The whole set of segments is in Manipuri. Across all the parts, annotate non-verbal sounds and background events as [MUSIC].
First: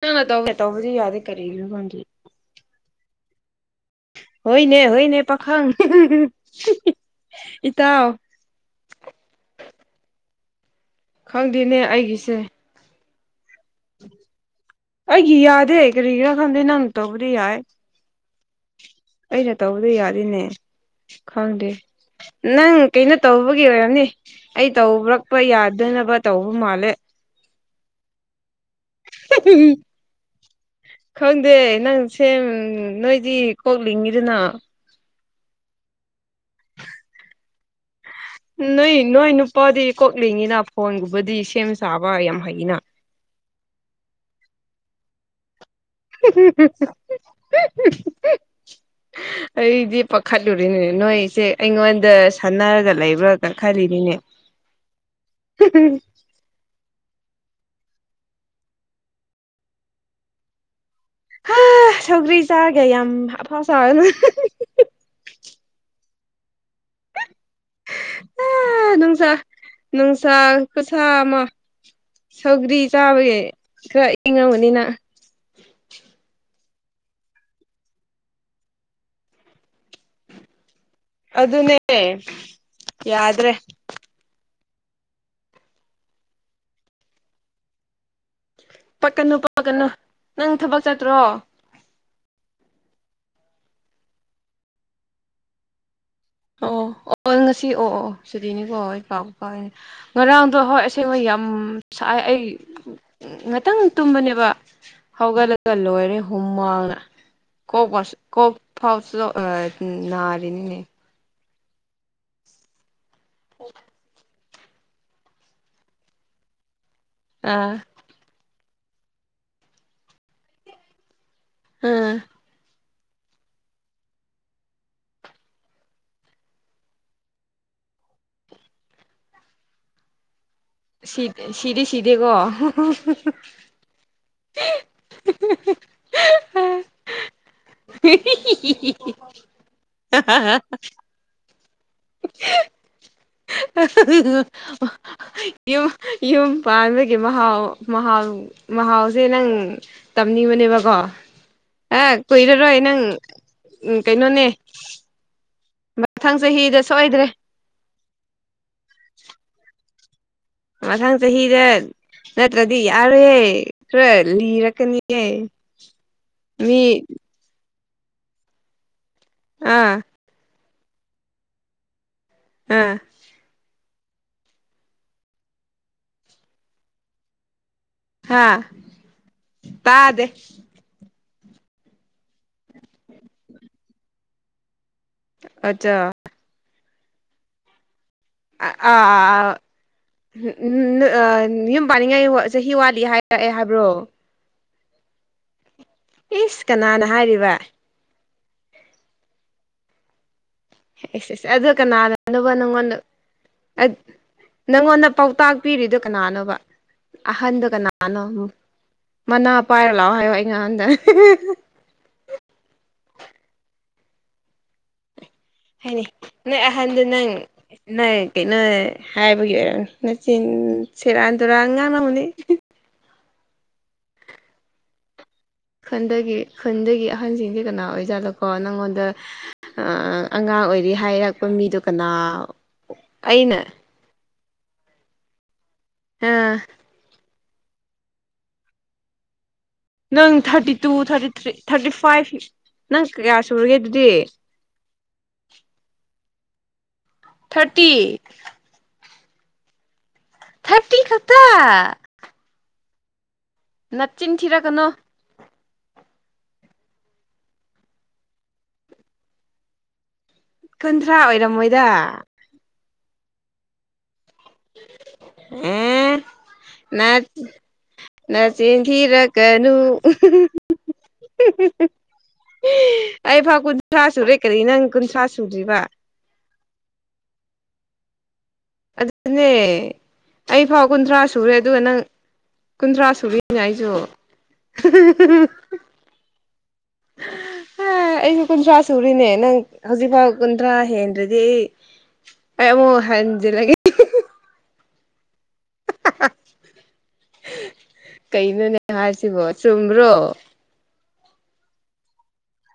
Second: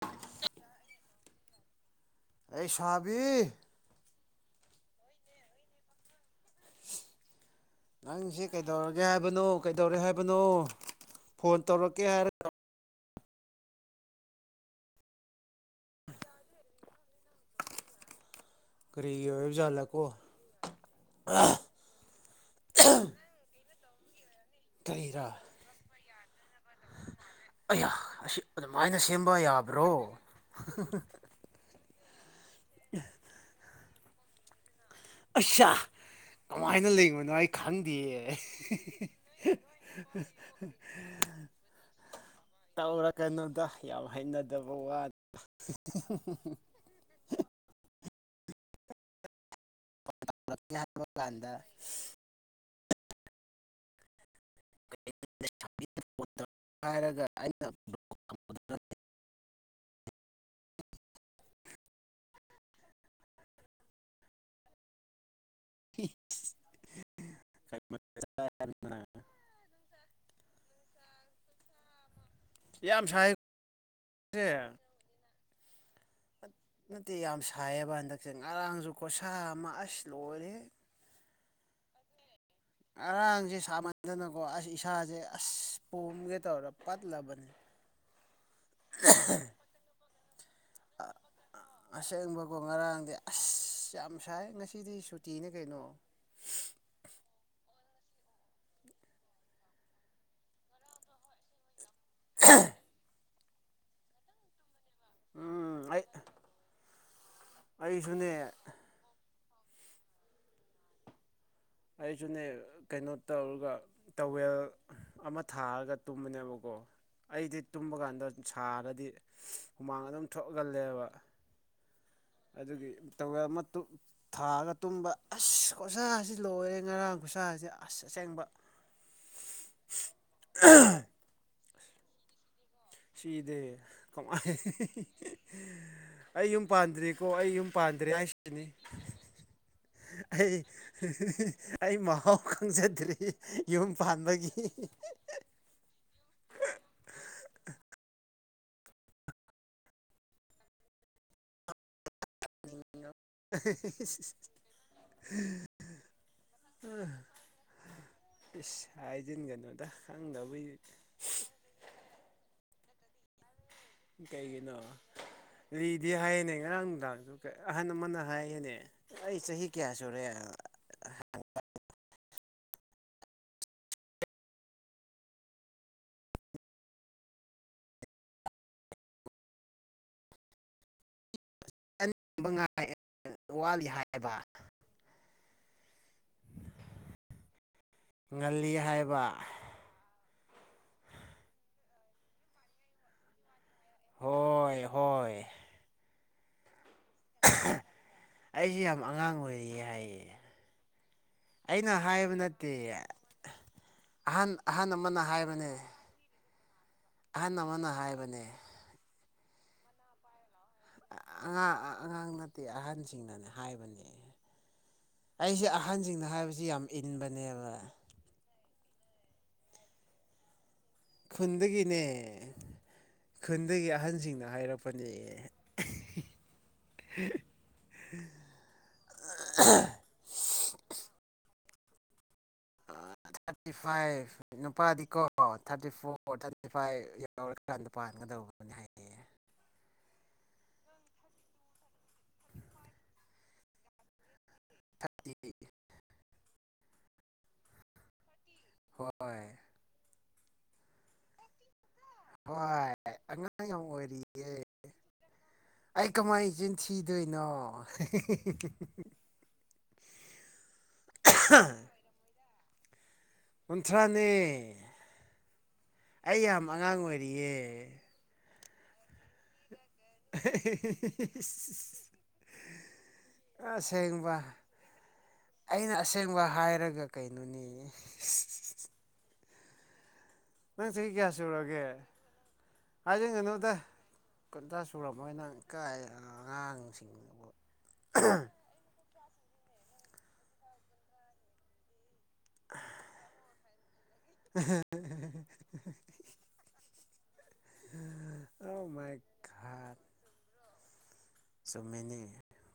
ꯅꯪꯅ ꯇꯧꯒꯦ ꯇꯧꯕꯗꯤ ꯌꯥꯗꯦ ꯀꯔꯤꯒꯤꯅꯣ ꯈꯪꯗ ꯑꯩ ꯁꯕꯤ ꯍꯣꯏꯅꯦ ꯍꯣꯏꯅꯦ ꯄꯥꯈꯪ ꯏꯇꯥꯎ ꯅꯪꯁꯤ ꯀꯩꯗꯧꯔꯒꯦ ꯍꯥꯏꯕꯅꯣ ꯀꯩꯗꯧꯔꯦ ꯍꯥꯏꯕꯅꯣ ꯐꯣꯟ ꯈꯪꯗꯦꯅꯦ ꯇꯧꯔꯛꯀꯦ ꯍꯥꯏꯔ ꯑꯩꯒꯤꯁꯦ ꯑꯩꯒꯤ ꯌꯥꯗꯦ ꯀꯔꯤꯒꯤꯔꯥ ꯈꯪꯗꯦ ꯅꯪ ꯇꯧꯕꯗꯤ ꯌꯥꯏ ꯀꯔꯤꯒꯤ ꯑꯩꯅ ꯇꯧꯕꯗꯤ ꯑꯣꯏꯕꯖꯥꯠꯂꯀꯣ ꯌꯥꯗꯤꯅꯦ ꯈꯪꯗꯦ ꯅꯪ ꯀꯩꯅꯣ ꯇꯧꯕꯒꯤ ꯑꯣꯏꯔꯅꯤ ꯑꯩ ꯀꯔꯤꯔꯥ ꯇꯧꯔꯛꯄ ꯌꯥꯗꯅꯕ ꯇꯧꯕ ꯃꯥꯜꯂꯦ ꯑꯌꯥ ꯑꯁꯤ ꯑꯗꯨꯃꯥꯏꯅ ꯁꯦꯝꯕ ꯌꯥꯕ꯭ꯔꯣ ꯗ ꯅꯪ ꯁꯦꯝ ꯅꯣꯏꯗꯤ ꯀꯣꯛꯂꯤꯉꯤꯗꯅ ꯑꯁꯁ ꯀꯃꯥꯏꯅ ꯂꯩꯕꯅꯣ ꯑꯩ ꯈꯪꯗꯤꯌꯦ ꯅꯣꯏ ꯅꯣꯏ ꯅꯨꯄꯥꯗꯤ ꯀꯣꯛꯂꯤꯉꯤꯅ ꯐꯣꯟꯒꯨꯝꯕꯗꯤ ꯁꯦꯝ ꯁꯥꯕ ꯌꯥꯝ ꯍꯩꯅ ꯀꯩꯅꯣꯗ ꯌꯥꯝ ꯍꯩꯅꯗꯕ ꯋꯥꯗ UNINTELLIGIBLE UNINTELLIGIBLE ꯑꯩꯗꯤ ꯄꯥꯈꯠꯂꯨꯔꯤꯅꯤꯅꯦ ꯍꯥꯏꯕ ꯅꯣꯏꯁꯦ ꯀꯥꯟꯗ ꯑꯩꯉꯣꯟꯗ ꯈꯟꯅꯔꯒ ꯂꯩꯕ꯭ꯔꯥꯒ ꯈꯜꯂꯤꯅꯤꯅꯦ ꯍꯥꯏꯔꯒ ꯑꯩꯅ ꯍꯥ ꯁꯒ꯭ꯔꯤ ꯆꯥꯔꯒꯦ ꯌꯥꯝ ꯍꯥ ꯐ ꯁꯥꯒꯅꯨ ꯅꯨꯡꯁꯥ UNINTELLIGIBLE ꯅꯨꯡꯁꯥ ꯀꯁꯥ ꯑꯃ ꯁꯧꯒ꯭ꯔꯤ ꯌꯥꯝ ꯁꯥꯏ ꯆꯥꯕꯒꯤ ꯈꯔ ꯏꯪꯉꯒꯅꯤꯅ ꯐꯠ ꯅꯠꯇꯦ ꯌꯥꯝ ꯁꯥꯏꯌꯦꯕ ꯍꯟꯗꯛꯁꯦ ꯉꯔꯥꯡꯁꯨ ꯈꯣꯁꯥ ꯑꯃ ꯑꯁ ꯂꯣꯏꯔꯦ ꯑꯗꯨ ꯑꯗꯨꯅꯦ ꯌꯥꯗ꯭ꯔꯦ ꯑꯔꯥꯡꯁꯦ ꯁꯥꯃꯟꯗꯅꯀꯣ ꯑꯁ ꯏꯁꯥꯁꯦ ꯑꯁ ꯄꯣꯝꯒꯦ ꯇꯧꯔ ꯄꯠꯂꯕꯅꯤ ꯄꯛꯀꯅꯨ ꯄꯛꯀꯅꯨ ꯅꯪ ꯊꯕꯛ ꯆꯠꯇ꯭ꯔꯣ ꯑꯁꯦꯡꯕꯀꯣ ꯉꯔꯥꯡꯗꯤ ꯑꯁ ꯌꯥꯝ ꯁꯥꯏ ꯉꯁꯤꯗꯤ ꯁꯨꯇꯤꯅꯦ ꯀꯩꯅꯣ ꯑꯣ ꯑꯣ ꯉꯁꯤ ꯑꯣ ꯑꯣ ꯁꯨꯗꯤꯅꯤꯀꯣ ꯑꯩ ꯀꯥꯎ ꯀꯥꯎꯏꯅꯦ ꯉꯔꯥꯡꯗꯣ ꯑꯍꯣꯏ ꯑꯁꯦꯡ ꯍꯣꯏ ꯌꯥꯝ ꯥꯏ ꯑꯩ ꯉꯥꯛꯇꯪ ꯇꯨꯝꯕꯅꯦꯕ ꯍꯧꯒꯠꯂꯒ ꯎꯝ ꯑꯩ ꯂꯣꯏꯔꯦ ꯍꯨꯝ ꯀꯣ ꯑꯩꯁꯨꯅꯦ ꯀꯣ ꯐꯥꯎꯁꯨ ꯅꯥꯔꯅꯤꯅꯦ ꯑꯩꯁꯨꯅꯦ ꯀꯩꯅꯣ ꯇꯧꯔꯒ ꯇꯧꯋꯦꯜ ꯑꯃ ꯊꯥꯔꯒ ꯇꯨꯝꯕꯅꯦꯕꯀꯣ ꯑꯩꯗꯤ ꯑꯥ ꯇꯨꯝꯕ ꯀꯥꯟꯗ ꯁꯥꯔꯗꯤ ꯍꯨꯃꯥꯡ ꯑꯗꯨꯝ ꯊꯣꯛꯍꯜꯂꯦꯕ ꯑꯥ UNINTELLIGIBLE ꯊꯥꯛꯑꯒ ꯇꯨꯝꯕ ꯑꯁ ꯈꯨꯠꯁꯥꯁꯤ ꯂꯣꯏꯔꯦ ꯉꯔꯥꯡ ꯈꯨꯠꯁꯥꯁꯤ ꯑꯁ ꯑꯁꯦꯡꯕ ꯑ ꯁꯤ ꯁꯤꯗꯦ ꯁꯤꯗꯦꯀꯣ ꯁꯤꯗ ꯀꯃꯥꯏ ꯑꯩ ꯌꯨꯝ ꯄꯥꯟꯗ꯭ꯔꯤꯀꯣ ꯑꯩ ꯌꯨꯝ ꯄꯥꯟꯗ꯭ꯔꯦ ꯍꯥꯏꯁꯤꯅꯤ ꯑꯩ ꯑꯩ ꯃꯍꯥꯎ ꯈꯪꯖꯗ꯭ꯔꯤ ꯌꯨꯝ ꯄꯥꯟꯕꯒꯤ ꯌꯨꯝ ꯌꯨꯝ ꯄꯥꯟꯕꯒꯤ ꯃꯍꯥꯎ ꯃꯍꯥꯎ ꯃꯍꯥꯎꯁꯦ ꯅꯪ ꯇꯝꯅꯤꯡꯕꯅꯦꯕꯀꯣ ꯑꯦ ꯀꯨꯏꯔꯔꯣꯏ ꯅꯪ ꯀꯩꯅꯣꯅꯦ ꯃꯊꯪ ꯆꯍꯤꯗ ꯎꯝ ꯁꯣꯏꯗ꯭ꯔꯦ ꯏꯁ ꯍꯥꯏꯥꯏꯖꯟꯒꯅꯣꯗꯥꯛ ꯈꯪꯗꯕꯨ ꯃꯊꯪ ꯆꯍꯤꯗ ꯅꯠꯇ꯭ꯔꯗꯤ ꯌꯥꯔꯣꯏꯍꯦ ꯈꯔ ꯀꯩꯒꯤꯅꯣ ꯂꯤꯔꯛꯀꯅꯤꯍꯦ ꯑꯗꯨꯗꯤ ꯍꯥꯏꯅꯦ ꯃꯤ ꯉꯔꯥꯡ ꯅꯨꯡꯗꯥ ꯑꯍꯜꯃꯟꯅ ꯍꯥꯏꯒꯅꯦ ꯑꯩ ꯆꯍꯤ ꯀꯌꯥ ꯑꯥ ꯁꯨꯔꯦ ꯑ ꯍꯥꯥ ꯇꯥꯗꯦ ꯋꯥꯠꯂꯤ ꯍꯥꯏꯕ ꯑꯆꯥ ꯉꯜꯂꯤ ꯍꯥꯏꯕ ꯑꯥ ꯌꯨꯝ ꯄꯥꯅꯤꯡꯉꯥꯏ ꯆꯍꯤ ꯋꯥꯠꯂꯤ ꯍꯥꯏꯔꯛꯑꯦ ꯍꯥꯏꯕ꯭ꯔꯣ ꯍꯣꯏ ꯍꯣꯏ ꯏꯁ ꯀꯅꯥꯅ ꯍꯥꯏꯔꯤꯕ ꯑꯩꯁ ꯌꯥꯝ ꯑꯉꯥꯡ ꯑꯣꯏꯔꯤꯌꯦ ꯍꯥꯏꯌꯦ ꯁ ꯑꯦꯁ ꯑꯗꯣ ꯑꯩꯅ ꯍꯥꯏꯕ ꯀꯅꯥꯅꯅꯕ ꯅꯠꯇꯦ ꯅꯪꯉꯣꯟꯗ ꯑꯍꯟ ꯑꯍꯟ ꯅꯪꯉꯣꯟꯗ ꯑꯃꯅ ꯄꯥꯎꯇꯥꯛ ꯍꯥꯏꯕꯅꯦ ꯄꯤꯔꯤꯗꯨꯣ ꯀꯅꯥꯅꯣꯕ ꯑꯍꯟ ꯑꯍꯟꯗꯣ ꯑꯃꯅ ꯀꯅꯥꯅꯣ ꯍꯥꯏꯕꯅꯦ ꯃꯅꯥ ꯄꯥꯏꯔ ꯂꯥꯛꯑꯣ ꯍꯥꯏꯌꯣ ꯑꯩ ꯉꯍꯟꯗ [INAUDIBLE] ꯑꯇꯩ ꯑꯍꯟꯁꯤꯡꯅꯅꯦ ꯍꯥꯏꯕꯅꯦ ꯑꯩꯁꯦ ꯍꯥꯏꯅꯤ ꯑꯍꯟꯁꯤꯡꯅ ꯅꯣꯏ ꯍꯥꯏꯕꯁꯤ ꯌꯥꯝ ꯑꯍꯟꯗꯣ ꯅꯪ ꯏꯟꯕꯅꯦꯕ ꯅꯣꯏ ꯀꯩꯅꯣ ꯍꯥꯏꯕꯒꯤ ꯑꯣꯏꯔꯝ ꯅꯆꯤꯟ ꯁꯦꯔꯥꯟ ꯇꯨꯔꯥꯟ ꯈꯨꯟꯗꯒꯤꯅꯦ ꯉꯥꯡꯂꯝꯅꯕꯅꯤ ꯈꯨꯟꯗꯒꯤ ꯑꯍꯟꯁꯤꯡꯅ ꯍꯥꯏꯔꯛꯄꯅꯦ ꯈꯟꯗꯒꯤ ꯈꯨꯟꯗꯒꯤ ꯑꯍꯟꯁꯤꯡꯁꯦ ꯀꯅꯥ ꯑꯣꯏꯖꯥꯠꯂꯣꯀꯣ ꯅꯪꯉꯣꯟꯗ ꯑꯉꯥꯡ ꯑꯣꯏꯔꯤ ꯍꯥꯏꯔꯛꯄ ꯃꯤꯗꯣ ꯀꯅꯥ ꯑꯩꯅ ꯊꯥꯔꯇꯤ ꯐꯥꯏꯚ ꯅꯨꯄꯥꯗꯤ ꯀꯣ ꯊꯥꯔꯇꯤ ꯐꯣꯔ ꯑ ꯊꯥꯔꯇꯤ ꯐꯥꯏꯚ ꯇꯧꯔꯀꯥꯟꯗ ꯄꯥꯟꯒꯗꯧꯅꯦ ꯍꯥꯏꯌꯦ ꯅꯪ thirty two thirty three thirty five ꯅꯪ ꯀꯌꯥ ꯁꯨꯔꯒꯦ ꯑꯗꯨꯗꯤ ꯊꯗꯤ ꯊꯥꯔꯇꯤ ꯍꯣꯏ ꯊꯥꯔꯇꯤ ꯈꯠꯇ ꯍꯣꯏ ꯑꯉꯥꯡ ꯌꯥꯝ ꯅꯆꯤꯟ ꯑꯣꯏꯔꯤꯌꯦ ꯊꯤꯔꯛꯀꯅꯣ ꯑꯩ ꯀꯃꯥꯏꯅ ꯆꯤꯟ ꯊꯤꯗꯣꯏꯅꯣ [INAUDIBLE] ꯀꯨꯟꯊ꯭ꯔꯥ ꯑꯣꯏꯔꯝꯃꯣꯏꯗ ꯀꯨꯟꯊ꯭ꯔꯥꯅꯦ ꯑꯦ ꯑꯩ ꯌꯥꯝ ꯑꯉꯥꯡ ꯑꯣꯏꯔꯤꯌꯦ ꯅꯆꯤꯟꯊꯤꯔꯛꯒꯅꯨ [UNINTELLIGIBLE] ꯑꯩ ꯐꯥ ꯀꯨꯟꯊ꯭ꯔꯥ ꯁꯨꯔꯦ ꯑꯁꯦꯡꯕ ꯀꯔꯤ ꯅꯪ ꯀꯨꯟꯊ꯭ꯔꯥ ꯁꯨꯗ꯭ꯔꯤꯕ ꯑꯩꯅ ꯑꯁꯦꯡꯕ ꯍꯥꯏꯔꯒ ꯀꯩꯅꯣꯅꯦ ꯑꯗꯨꯅꯦ ꯑꯩ ꯐꯥꯎ ꯅꯪ ꯆꯍꯤ ꯀꯨꯟꯊ꯭ꯔꯥ ꯀꯌꯥ ꯁꯨꯔꯦ ꯑꯗꯨꯒ ꯁꯨꯔꯒꯦ ꯅꯪ ꯀꯨꯟꯊ꯭ꯔꯥ ꯁꯨꯕꯤꯅꯦ ꯍꯥꯏꯖꯤꯟꯒꯅꯨꯗ ꯑꯩꯁꯨ ꯏꯀꯥꯏ ꯑꯉꯥꯡꯁꯤꯡ [UNINTELLIGIBLE] ꯑꯩꯁꯨ ꯀꯨꯟꯊ꯭ꯔꯥ ꯁꯨ ꯁꯨꯔꯤꯅꯦ ꯅꯪ ꯍꯧꯖꯤꯛꯐꯥꯎ ꯀꯨꯟꯊ꯭ꯔꯥ ꯍꯦꯟꯗ꯭ꯔꯗꯤ ꯑꯩ ꯑꯩ ꯑꯃꯨꯛ ꯍꯟꯖꯤꯜꯂꯒꯦ [INAUDIBLE] ꯀꯩꯅꯣꯅꯦ ꯑꯣ ꯃꯥꯏ ꯍꯥꯏꯁꯤꯕꯣ ꯆꯨꯝꯕ꯭ꯔꯣ ꯆꯨꯝꯃꯤꯅꯤ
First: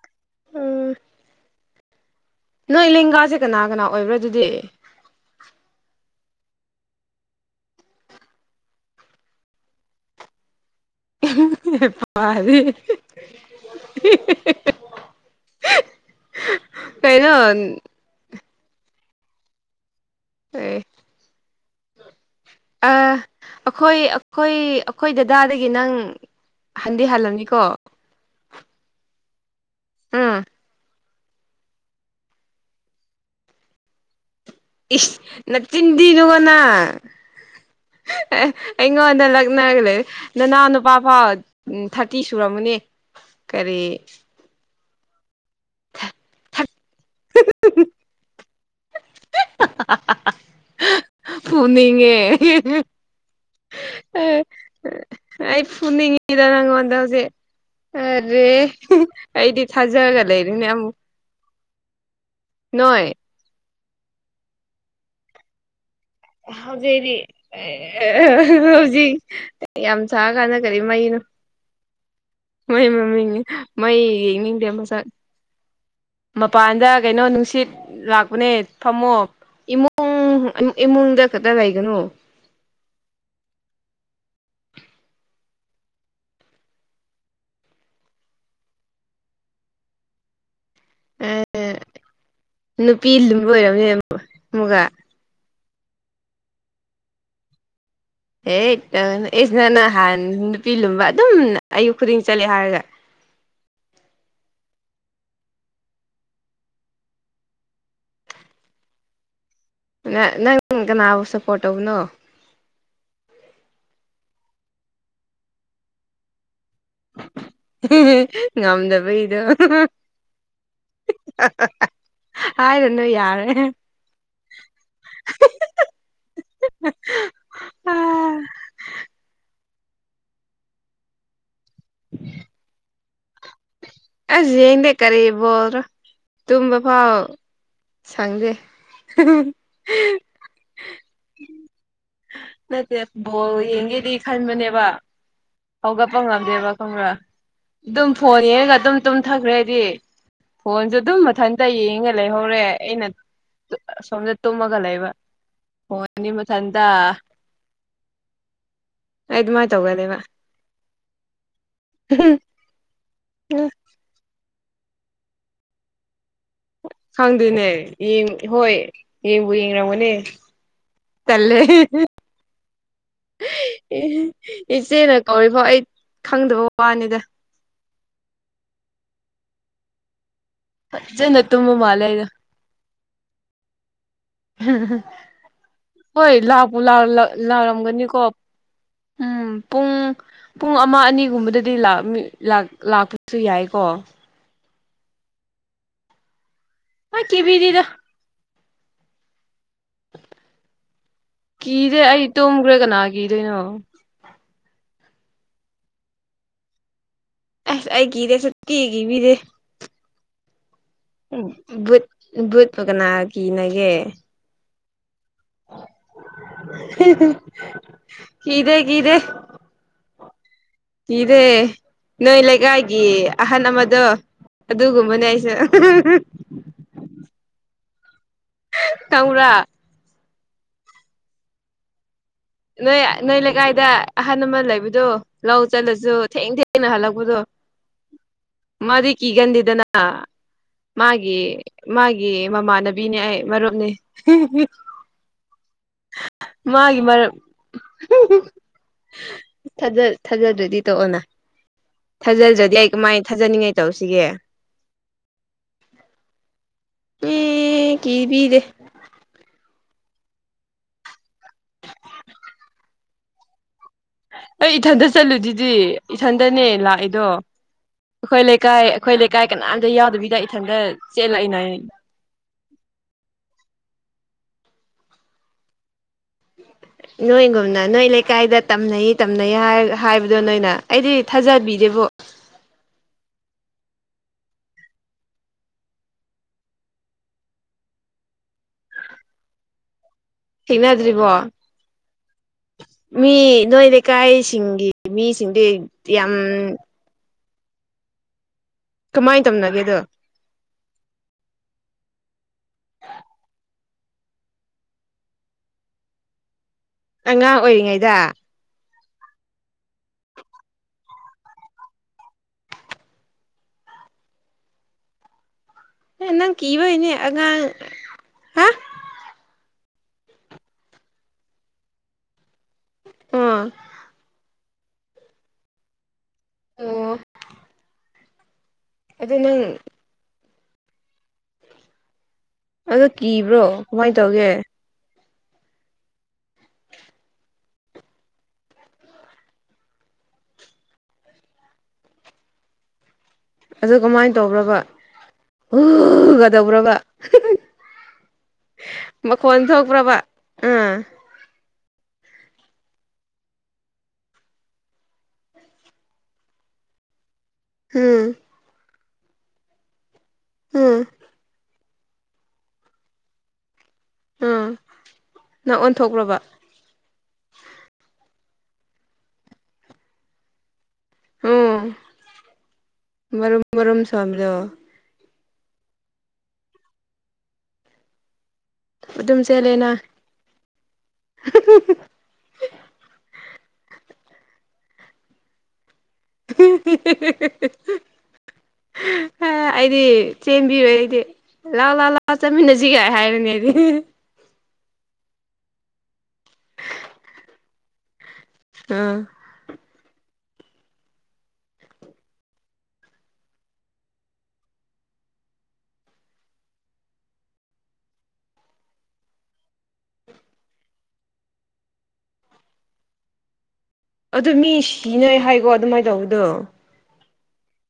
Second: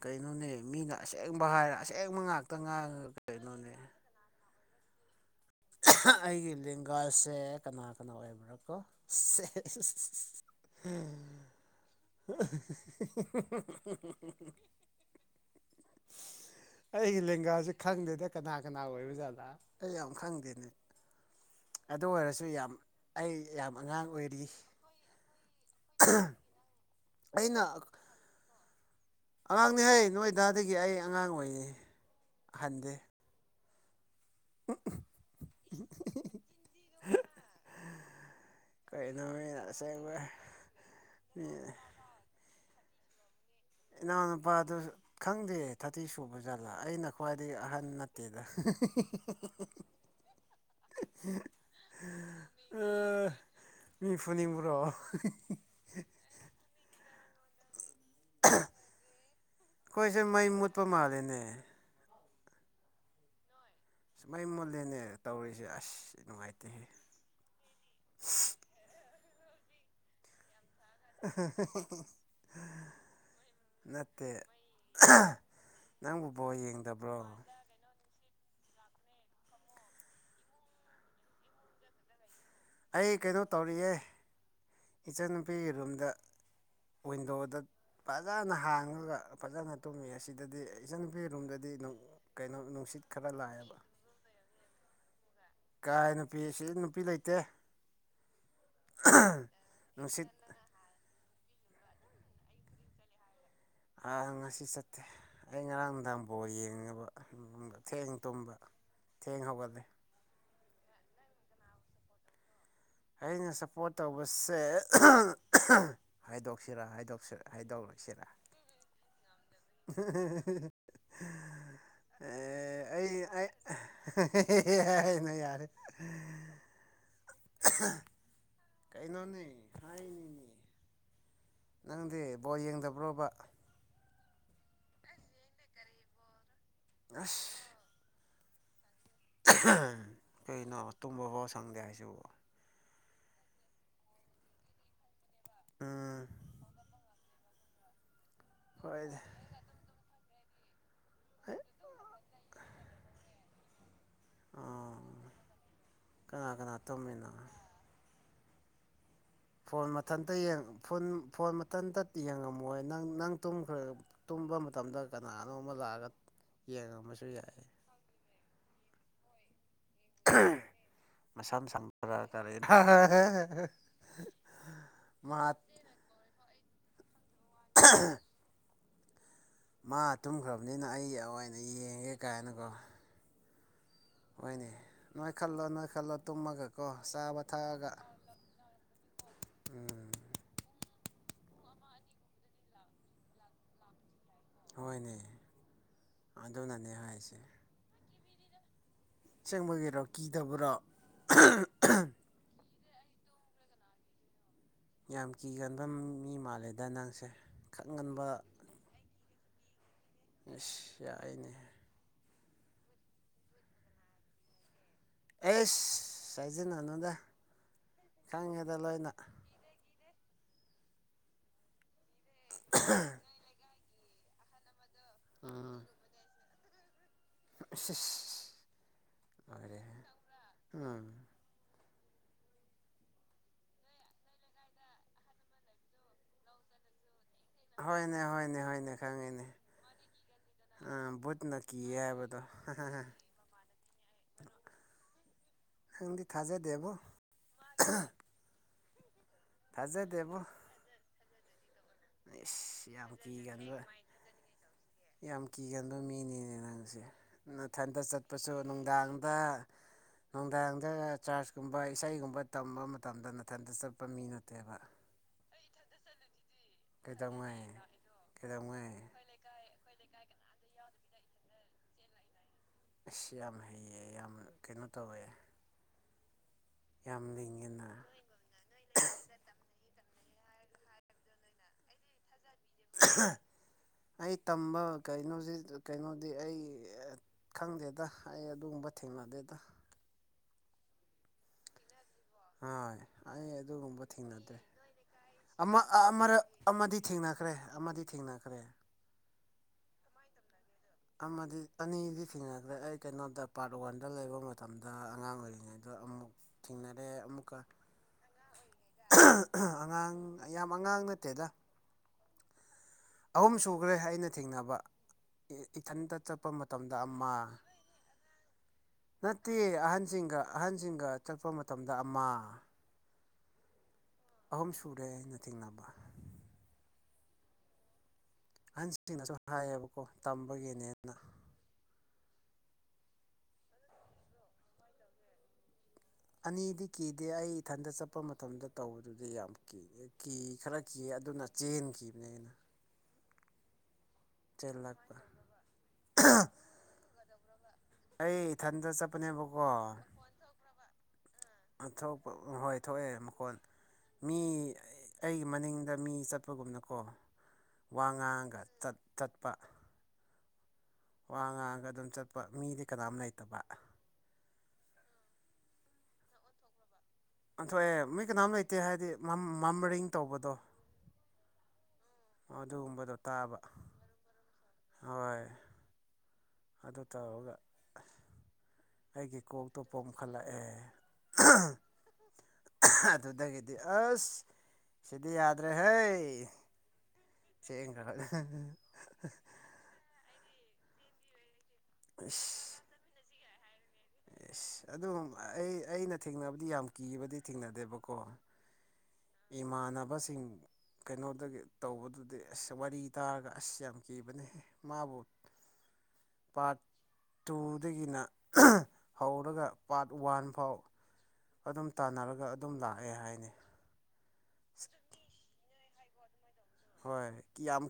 ꯀꯩꯅꯣꯅꯦ ꯎꯝ ꯃꯤꯅ ꯑꯁꯦꯡꯕ ꯍꯥꯏꯔ ꯑꯁꯦꯡꯕ ꯉꯥꯛꯇ ꯡꯇ ꯅꯣꯏ ꯉꯥꯏ ꯂꯦꯡꯒꯥꯁꯦ ꯀꯅꯥ ꯀꯩꯅꯣꯅꯦ ꯀꯅꯥ ꯑꯣꯏꯕ꯭ꯔꯥ ꯑꯗꯨꯗꯤ ꯑꯩꯒꯤ ꯂꯦꯡꯒꯥꯁꯦ ꯀꯅꯥ ꯀꯅꯥ ꯑꯣꯏ [UNINTELLIGIBLE] ꯁꯦ ꯍꯥꯏꯗꯤ [UNINTELLIGIBLE] ꯑꯩꯒꯤ ꯀꯩꯅꯣ ꯑ ꯂꯦꯡꯒꯥꯁꯤ ꯈꯪꯗꯦꯗ ꯀꯅꯥ ꯀꯅꯥ ꯑꯣꯏꯕꯖꯥꯠꯂ ꯑꯩ ꯌꯥꯝ ꯈꯪꯗꯦꯅꯦ ꯑꯗꯨ ꯑꯣꯏꯔꯁꯨ ꯌꯥꯝ ꯑ ꯑꯩ ꯌꯥꯝ ꯑꯩꯈꯣꯏ ꯑꯉꯥꯡ ꯑꯣꯏꯔꯤ ꯑꯩꯈꯣꯏ ꯑꯩꯈꯣꯏ ꯗꯗꯥꯗꯒꯤ ꯅꯪ ꯍꯟꯗꯤ ꯍꯥꯜꯂꯝꯅꯤꯀꯣ ꯑꯉꯥꯡꯅꯤ ꯍꯦ ꯎꯝ ꯅꯣꯏꯗꯥꯗꯒꯤ ꯑꯩ ꯑꯉꯥꯡ ꯑꯣꯏꯑꯦ ꯍꯟꯗꯦ ꯏꯁ ꯅꯆꯤꯟ ꯊꯤꯅꯨ ꯀꫭ ꯅꯪ ꯀꯩꯅꯣ ꯑꯩꯉꯣꯟꯗ ꯃꯤꯅ ꯂꯛꯅꯔꯒ ꯂꯩ ꯑꯁꯦꯡꯕ ꯅꯅꯥꯎ ꯅꯨꯄꯥ ꯐꯥꯎ ꯃꯤ ꯊꯥꯔ ꯇꯤ ꯁꯨꯔꯝꯃꯨꯅꯦ ꯏꯅꯥꯎꯅꯨꯄꯥꯗꯨꯁꯨ ꯈꯪꯗꯦ ꯊꯥꯔꯇꯤ ꯁꯨꯕ ꯖꯠꯂ ꯑꯩꯅ ꯈ꯭ꯋꯥꯏꯗꯒꯤ ꯑꯍꯟ ꯅꯠꯇꯦꯗ ꯐꯨꯅꯤꯡꯉꯦ ꯃꯤꯐꯨꯅꯤꯡꯕ꯭ꯔꯣ ꯑꯩ ꯐꯨꯅꯤꯡꯉꯤꯗ ꯅꯪꯑꫭꯟꯗ ꯍꯧꯖꯤꯛ ꯑꯔꯦ ꯑꯩꯗꯤ ꯊꯥꯖꯔꯒ ꯑꯩꯈꯣꯏꯁꯦ ꯃꯩ ꯂꯩꯔꯤꯅꯦ ꯃꯨꯠꯄ ꯑꯃꯨꯛ ꯃꯥꯜꯂꯦꯅꯦ ꯅꯣꯏ ꯃꯩ ꯃꯨꯠꯂꯦꯅꯦ ꯇꯧꯔꯤꯁꯦ ꯑꯁ ꯅꯨꯡꯉꯥꯏꯇꯦꯍꯦ ꯍꯧꯖꯤꯛꯗꯤ [UNINTELLIGIBLE] ꯍꯧꯖꯤꯛ ꯌꯥꯝ ꯆꯔ ꯀꯥꯟꯗ ꯀꯔꯤ ꯃꯩ [INAUDIBLE] ꯃꯩ ꯃꯃꯤꯡꯅꯤ ꯃꯩ ꯅꯠꯇꯦ ꯌꯦꯡꯅꯤꯡꯗꯦ ꯃꯁꯛ ꯅꯪꯕꯨ ꯕꯣꯜ ꯃꯄꯥꯟꯗ ꯌꯦꯡꯗꯕ꯭ꯔꯣ ꯀꯩꯅꯣ ꯅꯨꯡꯁꯤꯠ ꯂꯥꯛꯄꯅꯦ ꯐꯝꯃꯣ ꯏꯃꯨꯡ ꯏꯃꯨꯡꯗ ꯈꯛꯇ ꯂꯩꯒꯅꯨ ꯑꯩ ꯀꯩꯅꯣ ꯇꯧꯔꯤꯌꯦ ꯏꯤꯆꯟꯅꯨꯄꯤꯒꯤ ꯔꯨꯝꯗ ꯋꯤꯟꯗꯣꯗ ꯐꯖꯅ ꯍꯥꯡꯉꯒ ꯐꯖꯅ ꯇꯨꯝꯃꯤ ꯑꯁꯤꯗꯗꯤ ꯏꯤꯆꯟꯅꯨꯄꯤ ꯔꯨꯝꯗꯗꯤ ꯀꯩꯅꯣ ꯅꯨꯡꯁꯤꯠ ꯈꯔ ꯂꯥꯛꯑꯦꯕ [UNINTELLIGIBLE] ꯑꯃꯒꯥ ꯀꯥꯏ ꯅꯨꯄꯤ ꯁꯤꯗ ꯅꯨꯄꯤ ꯂꯩꯇꯦ ꯍꯦꯠ ꯅꯪ ꯏꯁ ꯅꯪ ꯅꯍꯥꯟ ꯅꯨꯡꯁꯤꯠ ꯅꯨꯄꯤ ꯂꯨꯝꯕ ꯑꯗꯨꯝ ꯑꯌꯨꯛ ꯈꯨꯗꯤꯡ ꯆꯠꯂꯦ ꯍꯥꯏꯔꯒ ꯑꯪ ꯉꯁꯤ ꯆꯠꯇꯦ ꯑꯩ ꯉꯔꯥꯡ ꯅꯨꯡꯗꯥꯡ ꯕꫭꯜ ꯌꯦꯡꯉꯦꯕ ꯊꯦꯡꯅ ꯇꯨꯝꯕ ꯊꯦꯡ ꯍꯧꯒꯠꯂꯦ ꯅ ꯅꯪ ꯀꯅꯥꯕꯨ ꯁꯞꯄꯣꯔꯠ ꯇꯧꯕꯅꯣ ꯑꯩꯅ ꯁꯞꯄꯣꯔꯠ ꯇꯧꯕꯁꯦ ꯑꯍ ꯑꯍ ꯍꯥꯏꯗꯣꯛꯁꯤꯔꯥ ꯍꯥꯏꯗꯣꯛꯁꯤꯔ ꯍꯥꯏꯗꯣꯛꯑꫭꯏꯁꯤꯔꯥ ꯉꯝꯗꯕꯩꯗꯣ ꯑꯍꯥ ꯑꯍꯥ ꯑꯍꯥ ꯑꯍꯥ ꯍꯥꯏꯔꯅꯨ ꯑꯍꯦ ꯌꯥꯔꯦ ꯑꯦ ꯑꯩ ꯌꯥꯅ ꯌꯥꯔꯦ [INAUDIBLE] ꯀꯩꯅꯣꯅꯦ ꯍꯥꯏꯅꯤꯅꯦ ꯅꯪꯗꯤ ꯕꯣ ꯌꯦꯡꯗꯕ꯭ꯔꯣꯕ ꯑꯁ ꯌꯦꯡꯗꯦ ꯀꯔꯤꯕꯔꯤꯕꯣꯔꯣ ꯇꯨꯝꯕ ꯐꯥꯎ ꯑꯁ ꯁꯪꯗꯦ ꯀꯩꯅꯣ ꯇꯨꯝꯕ ꯐꯥꯎ ꯁꯪꯗꯦ ꯍꯥꯏꯁꯤꯕ ꯅꯠꯇꯦ ꯕꯣꯜ ꯌꯦꯡꯒꯦꯗꯤ ꯈꯟꯕꯅꯦꯕ ꯍꯧꯒꯠꯄ ꯎꯝ ꯉꯝꯗꯦꯕ ꯀꯪ꯭ꯔꯥ ꯑꯗꯨꯝ ꯐꯣꯟ ꯌꯦꯡꯉꯒ ꯑꯗꯨꯝ ꯍꯣꯏꯗ ꯇꯨꯝꯊꯈ꯭ꯔꯦꯗꯤ ꯐꯣꯟꯁꯨ ꯑꯗꯨꯝ ꯍꯩ ꯃꯊꯟꯇ ꯌꯦꯡꯉ ꯂꯩꯍꯧꯔꯦ ꯑꯩꯅ ꯁꯣꯝꯗ ꯇꯨꯝꯃꯒ ꯑꯥ ꯂꯩꯕ ꯍꯣꯡ ꯑꯅꯤ ꯀꯅꯥ ꯀꯅꯥ ꯃꯊꯟꯇ ꯇꯨꯝꯃꯤꯅꯣ ꯑꯩ ꯑꯗꯨꯃꯥꯏꯅ ꯐꯣꯟ ꯇꯧꯒꯜꯂꯦꯕ ꯃꯊꯟꯇ ꯐꯣꯟ ꯃꯊꯟꯇ ꯌꯦꯡꯉꯝꯃꯣꯏ ꯅꯪ ꯅꯪ ꯇꯨꯝꯈ꯭ꯔꯦ ꯇꯨꯝꯕ ꯃꯇꯝꯗ ꯀꯅꯥꯅꯣ ꯑꯃ ꯂꯥꯛꯑꯒ ꯌꯦꯡꯉꯝꯕꯁꯨ ꯌꯥꯏ ꯈꯪꯗꯦꯅꯦ ꯌꯦꯡ ꯍꯣꯏ ꯌꯦꯡꯕꯨ ꯌꯦꯡꯂꯝꯒꯅꯤ ꯇꯜꯂꯦ ꯃꯁꯝ ꯁꯝꯕ꯭ꯔꯥ ꯀꯔꯤꯔꯥ ꯏꯆꯦꯅ ꯃꯥ ꯀꯧꯔꯦꯀꫭ ꯑꯩ ꯈꯪꯗꯕ ꯋꯥꯅꯤꯗ ꯑꯍꯥ ꯃꯥ ꯇꯨꯝꯈ꯭ꯔꯕꯅꯤꯅ ꯐꯖꯅ ꯑꯩꯑꫭꯏꯅ ꯇꯨꯝꯕ ꯃꯥꯜꯂꯦ ꯌꯦꯡꯒꯦ ꯑꯩꯗꯣ ꯀꯥꯏꯅꯀꯣ ꯍꯣꯏꯅꯦ ꯅꯣꯏ ꯈꯜꯂꯣ ꯅꯣꯏ ꯈꯜꯂꯣ ꯍꯣꯏ ꯇꯨꯝꯃꯒ ꯂꯥꯛꯄꯨ ꯀꯣ ꯆꯥꯕ ꯊꯛꯑꯒ ꯂꯥꯎꯔꯝꯒꯅꯤꯀꯣ ꯎꯝ ꯄꯨꯡ ꯄꯨꯡ ꯑꯃ ꯑꯅꯤꯒꯨꯝꯕꯗꯗꯤ ꯂꯥꯛꯑꯝꯃꯤ ꯂꯥꯛ ꯂꯥꯛꯄꯁꯨ ꯌꯥꯏꯀꯣ ꯍꯣꯏꯅꯦ ꯑꯗꯨꯅꯅꯦ ꯑ ꯍꯥꯏꯁꯦ ꯀꯤꯕꯤꯗꯤꯗ ꯑꯁꯦꯡꯕꯒꯤꯔꯣ ꯀꯤꯗꯕꯔꯣ ꯀꯤꯗꯦ ꯑꯩ ꯇꯨꯝꯒ꯭ꯔꯦ ꯀꯅꯥ ꯀꯤꯗꯣꯏꯅꯣ ꯌꯥꯝ ꯀꯤꯒꯟꯕ ꯃꯤ ꯃꯥꯜꯂꯦꯗ ꯅꯪꯁꯦ ꯑꯩ ꯀꯤꯗꯦ ꯈꯪꯒꯟꯕ ꯁꯨꯡꯀꯤ ꯀꯤꯕꯤꯗꯦ ꯑꯁ ꯌꯥꯏ ꯕꯨꯠ ꯕꯨꯠꯄꯨ ꯀꯅꯥ ꯀꯤꯅꯒꯦ ꯑꯦꯁ ꯍꯥꯏꯖꯤꯟꯅꯅꯨꯗ ꯀꯤꯗꯦ ꯈꯪꯉꯦꯗ ꯀꯤꯗꯦ ꯂꯣꯏꯅ ꯦ [INAUDIBLE] ꯀꯤꯗꯦ ꯅꯣꯏ ꯂꯩꯀꯥꯏꯒꯤ ꯑꯍꯟ ꯑꯃꯗꯣ ꯑꯗꯨꯒꯨꯝꯕꯅꯦ ꯑꯩꯁꯨ ꯑ ꯑꯁ ꯑꯁ ꯈꯪꯕ꯭ꯔꯥ ꯂꫭꯏꯔꯦꯈꯦ ꯎꯝ ꯅꯣꯏ ꯅꯣꯏ ꯂꯩꯀꯥꯏꯗ ꯑꯍꯜ ꯑꯃ ꯂꯩꯕꯗꯣ ꯂꯧ ꯆꯠꯂꯖꯨ ꯊꯦꯡ ꯊꯦꯡꯅ ꯍꯜꯂꯛꯄꯗꯣ ꯍꯣꯏꯅꯦ ꯍꯣꯏꯅꯦ ꯍꯣꯏꯅꯦ ꯃꯥꯗꯤ ꯈꯪꯉꯤꯅꯦ ꯀꯤꯒꯟꯗꯦꯗꯅꯥ ꯑꯥ ꯃꯥꯒꯤ ꯕꯨꯠꯅ ꯀꯤꯌꯦ ꯃꯥꯒꯤ ꯍꯥꯏꯕꯗꯣ ꯃꯃꯥꯟꯅꯕꯤꯅꯦ ꯑꯩ ꯃꯔꯨꯞꯅꯤ ꯅꯪꯗꯤ ꯊꯥꯖ ꯗꯦꯕꯣ ꯃꯔꯨꯞ ꯑꯍ ꯊꯥꯖ ꯊꯥꯖꯗ꯭ꯔꯗꯤ ꯇꫭꯛꯎꯅ ꯊꯥꯖꯗ꯭ꯔꯗꯤ ꯏꯁ ꯑꯩ ꯌꯥꯝ ꯀꯃꯥꯏ ꯊꯥꯖꯅꯤꯡꯉꯥꯏ ꯀꯤꯒꯟꯕ ꯇꯧꯁꯤꯒꯦ ꯌꯥꯝ ꯀꯤꯒꯟꯕ ꯃꯤꯅꯤꯅꯦ ꯅꯪꯁꯦ ꯑꯦ ꯅꯊꯟꯇ ꯆꯠꯄꯁꯨ ꯀꯤꯕꯤꯗꯦ ꯅꯨꯡꯗꯥꯡꯗ ꯅꯨꯡꯗꯥꯡꯗ ꯆꯥꯔꯁꯀꯨꯝꯕ ꯏꯁꯩꯒꯨꯝꯕ ꯇꯝꯕ ꯃꯇꯝꯗ ꯅꯊꯟꯇ ꯆꯠꯄ ꯃꯤꯅꯠ ꯑꯩ ꯏꯊꯟꯗ ꯆꯠꯂꯤꯗꯨꯗꯤ ꯏꯊꯟꯗꯅꯦ ꯂꯥꯛꯏꯗꯣ ꯀꯩꯗꯧꯉꯩ ꯑꯩꯈꯣꯏ ꯂꯩꯀꯥꯏ ꯀꯩꯗꯧꯉꯩ ꯑꯩꯈꯣꯏ ꯂꯩ ꯒꯥꯏ ꯀꯅꯥꯝꯇ ꯌꯥꯎꯗꯕꯤꯗ ꯏꯊꯟꯇ ꯆꯦꯜꯂꯛꯏꯅ ꯑꯁ ꯌꯥꯝ ꯍꯩꯌꯦ ꯌꯥꯝ ꯀꯩꯅꯣ ꯇꯧꯋꯦ ꯌꯥꯝ ꯅꯣꯏ ꯒꯨꯝꯗ ꯅꯣꯏ ꯂꯤꯡꯉꯦꯅ ꯂꯩ ꯂꯩꯀꯥꯏꯗ ꯇꯝꯅꯩ ꯇꯝꯅꯩ ꯍꯥꯏꯕꯗꯣ ꯅꯣꯏꯅ ꯑꯩꯗꯤ ꯊꯥꯖꯕꯤꯗꯦꯕꯣ ꯑꯩ ꯇꯝꯕ ꯀꯩꯅꯣꯁꯤ ꯀꯩꯅꯣꯗꯤ ꯑꯩ ꯈꯪꯗꯦꯗ ꯑꯩ ꯑꯗꯨꯒꯨꯝꯕ ꯊꯦꯡꯅꯗꯦꯗ ꯊꯦꯡꯅꯗ꯭ꯔꯤꯕꯣ ꯍꯣꯏ ꯃꯤ ꯑꯩ ꯅꯣꯏ ꯑꯗꯨꯒꯨꯝꯕ ꯊꯦꯡꯅꯗ꯭ꯔꯤ ꯂꯩꯀꯥꯏꯁꯤꯡꯒꯤ ꯃꯤꯁꯤꯡꯗꯤ ꯑꯃ ꯌꯥꯝ ꯑꯃꯔꯛ ꯑꯃꯗꯤ ꯊꯦꯡꯅꯈ꯭ꯔꯦ ꯑꯃꯗꯤ ꯊꯦꯡꯅꯈ꯭ꯔꯦ ꯀꯃꯥꯏꯅ ꯇꯧꯅꯒꯦꯗꯣ ꯑꯃꯗꯤ ꯑꯅꯤꯗꯤ ꯊꯦꯡꯅꯈ꯭ꯔꯦ ꯑꯩ ꯀꯩꯅꯣꯗ ꯄꯥꯔꯠ ꯋꯥꯟꯗ ꯂꯩꯕ ꯃꯇꯝꯗ ꯑꯉꯥꯡ ꯑꯣꯏꯔꯤꯉꯩꯗ ꯑꯃꯨꯛ ꯊꯦꯡꯅꯔꯦ ꯑꯉꯥꯡ ꯑꯃꯨꯛꯀ ꯑꯣꯏꯔꯤꯉꯩꯗ ꯑꯍ ꯑꯍ ꯑꯉꯥꯡ ꯌꯥꯝ ꯑꯉꯥꯡ ꯅꯠꯇꯦꯗ ꯑꯍꯨꯝ ꯁꯨꯈ꯭ꯔꯦ ꯑꯩꯅ ꯊꯦꯡꯅꯕ ꯏ ꯏꯊꯟꯇ ꯑꯦ ꯆꯠꯄ ꯅꯪ ꯃꯇꯝꯗ ꯀꯤꯕꯩꯅꯦ ꯑꯃ ꯑꯉꯥꯡ ꯍꯥ ꯅꯠꯇꯦ ꯑꯍꯟꯁꯤꯡꯒ ꯑꯍꯟꯁꯤꯡꯒ ꯆꯠꯄ ꯃꯇꯝꯗ ꯑꯃ ꯎꯝ ꯑꯍꯨꯝ ꯁꯨꯔꯦ ꯑꯩꯅ ꯊꯦꯡꯅꯕ ꯑꯣ ꯑꯍꯟꯁꯤꯡꯅꯁꯨ ꯑꯗꯨ ꯅꯪ ꯍꯥꯏꯌꯦꯕꯀꯣ ꯇꯝꯕꯒꯤꯅꯦꯅ ꯑꯗꯣ ꯀꯤꯕ꯭ꯔꯣ ꯀꯃꯥꯏꯅ ꯇꯧꯒꯦ ꯑꯅꯤꯗꯤ ꯀꯤꯗꯦ ꯑꯩ ꯏꯊꯟꯇ ꯆꯠꯄ ꯃꯇꯝꯗ ꯇꯧꯕꯗꯨꯗꯤ ꯌꯥꯝ ꯀꯤ ꯀꯤ ꯈꯔ ꯀꯤ ꯑꯗꯨꯅ ꯆꯦꯟꯈꯤꯕꯅꯦ ꯑꯩꯅ ꯑꯗꯨ ꯀꯃꯥꯏꯅ ꯇꯧꯕ꯭ꯔꯕ ꯆꯦꯜꯂꯛꯄ ꯍꯒꯗꯧꯕ꯭ꯔꯕ ꯑꯩ ꯏꯊꯟꯇ ꯆꯠꯄꯅꯦꯕꯀꯣ ꯊꯣꯛꯄ꯭ꯔꯕ ꯑꯥ ꯊꯣꯛꯄ ꯍꯣꯏ ꯊꯣꯛꯑꯦ ꯃꯈꯣꯟꯜ ꯃꯤ ꯑꯩꯒꯤ ꯃꯅꯤꯡꯗ ꯃꯤ ꯆꯠꯄꯒꯨꯝꯅꯀꯣ ꯋꯥ ꯎꯝ ꯉꯥꯡꯒ ꯆꯠ ꯆꯠꯄ ꯎꯝ ꯋꯥ ꯉꯥꯡꯉꯒ ꯑꯗꯨꯝ ꯆꯠꯄ ꯃꯤꯗꯤ ꯀꯅꯥꯝ ꯂꯩꯇꯕ ꯎꯥ ꯅꯪ ꯑꯣꯟꯊꯣꯛꯂ꯭ꯔꯕ ꯊꯣꯛꯑꯦ ꯃꯤꯣꯏ ꯀꯅꯥꯝ ꯂꯩꯇꯦ ꯍꯥꯏꯗꯤ ꯃꯔꯤꯡ ꯇꯧꯕꯗꯣ ꯑꯣ ꯑꯗꯨꯒꯨꯝꯕꯗꯣ ꯇꯥꯕ ꯃꯔꯔꯝ ꯃꯔꯔꯨꯝ ꯁꯖ ꯍꯣꯏ ꯑꯗꯨ ꯇꯧꯔꯒ ꯑꯗꯨꯝ ꯑꯩꯒꯤ ꯆꯦꯜꯂꯦꯅ ꯀꯣꯛꯇꯣꯞꯄꯣꯝꯈꯠꯂꯛꯑꯦ ꯑꯗꯨꯗꯒꯤꯗꯤ ꯑꯁ ꯁꯤꯗꯤ ꯌꯥꯗ꯭ꯔꯦꯍ [UNINTELLIGIBLE] ꯆ ꯀ ꯑꯩꯗꯤ ꯆꯦꯟꯕꯤꯔꯣꯏ ꯑꯩꯗꯤ ꯂꯥꯛꯑꯣ ꯂꯥꯛ ꯂꯥꯛꯑꯣ ꯆꯠꯃꯤꯟꯅꯁꯤꯒꯥꯏ ꯍꯥꯏꯔꯅꯦ ꯑꯩꯗꯤ ꯑꯦꯁ ꯑꯗꯨꯝ ꯑꯩ ꯑꯩꯅ ꯊꯦꯡꯅꯕꯗꯤ ꯌꯥꯝ ꯀꯤꯕꯗꯤ ꯊꯦꯡꯅꯗꯦꯕꯀꯣ ꯎꯝ ꯏꯃꯥꯟꯅꯕꯁꯤꯡ ꯀꯩꯅꯣꯗꯒꯤ ꯇꯧꯕꯗꯨꯗꯤ ꯑꯁ ꯋꯥꯔꯤ ꯇꯥꯔꯒ ꯑꯁ ꯌꯥꯝ ꯀꯤꯕꯅꯦꯍ ꯃꯥꯕꯨꯠ ꯄꯠ ꯇꯨꯗꯒꯤꯅ ꯍꯧꯔꯒ ꯄꯥꯔꯠ ꯋꯥꯟ ꯐꯥꯎ ꯑꯗꯨꯝ ꯇꯥꯟꯅꯔꯒ ꯑꯗꯨꯝ ꯂꯥꯛꯑꯦ ꯍꯥꯏꯅꯤ ꯑꯗꯨ ꯃꯤ ꯁꯤꯅꯣꯏ ꯍꯥꯏꯀꯣ ꯑꯗꯨꯃꯥꯏꯅ ꯇꯧꯕꯗꯣ ꯍꯣꯏ ꯌꯥꯝ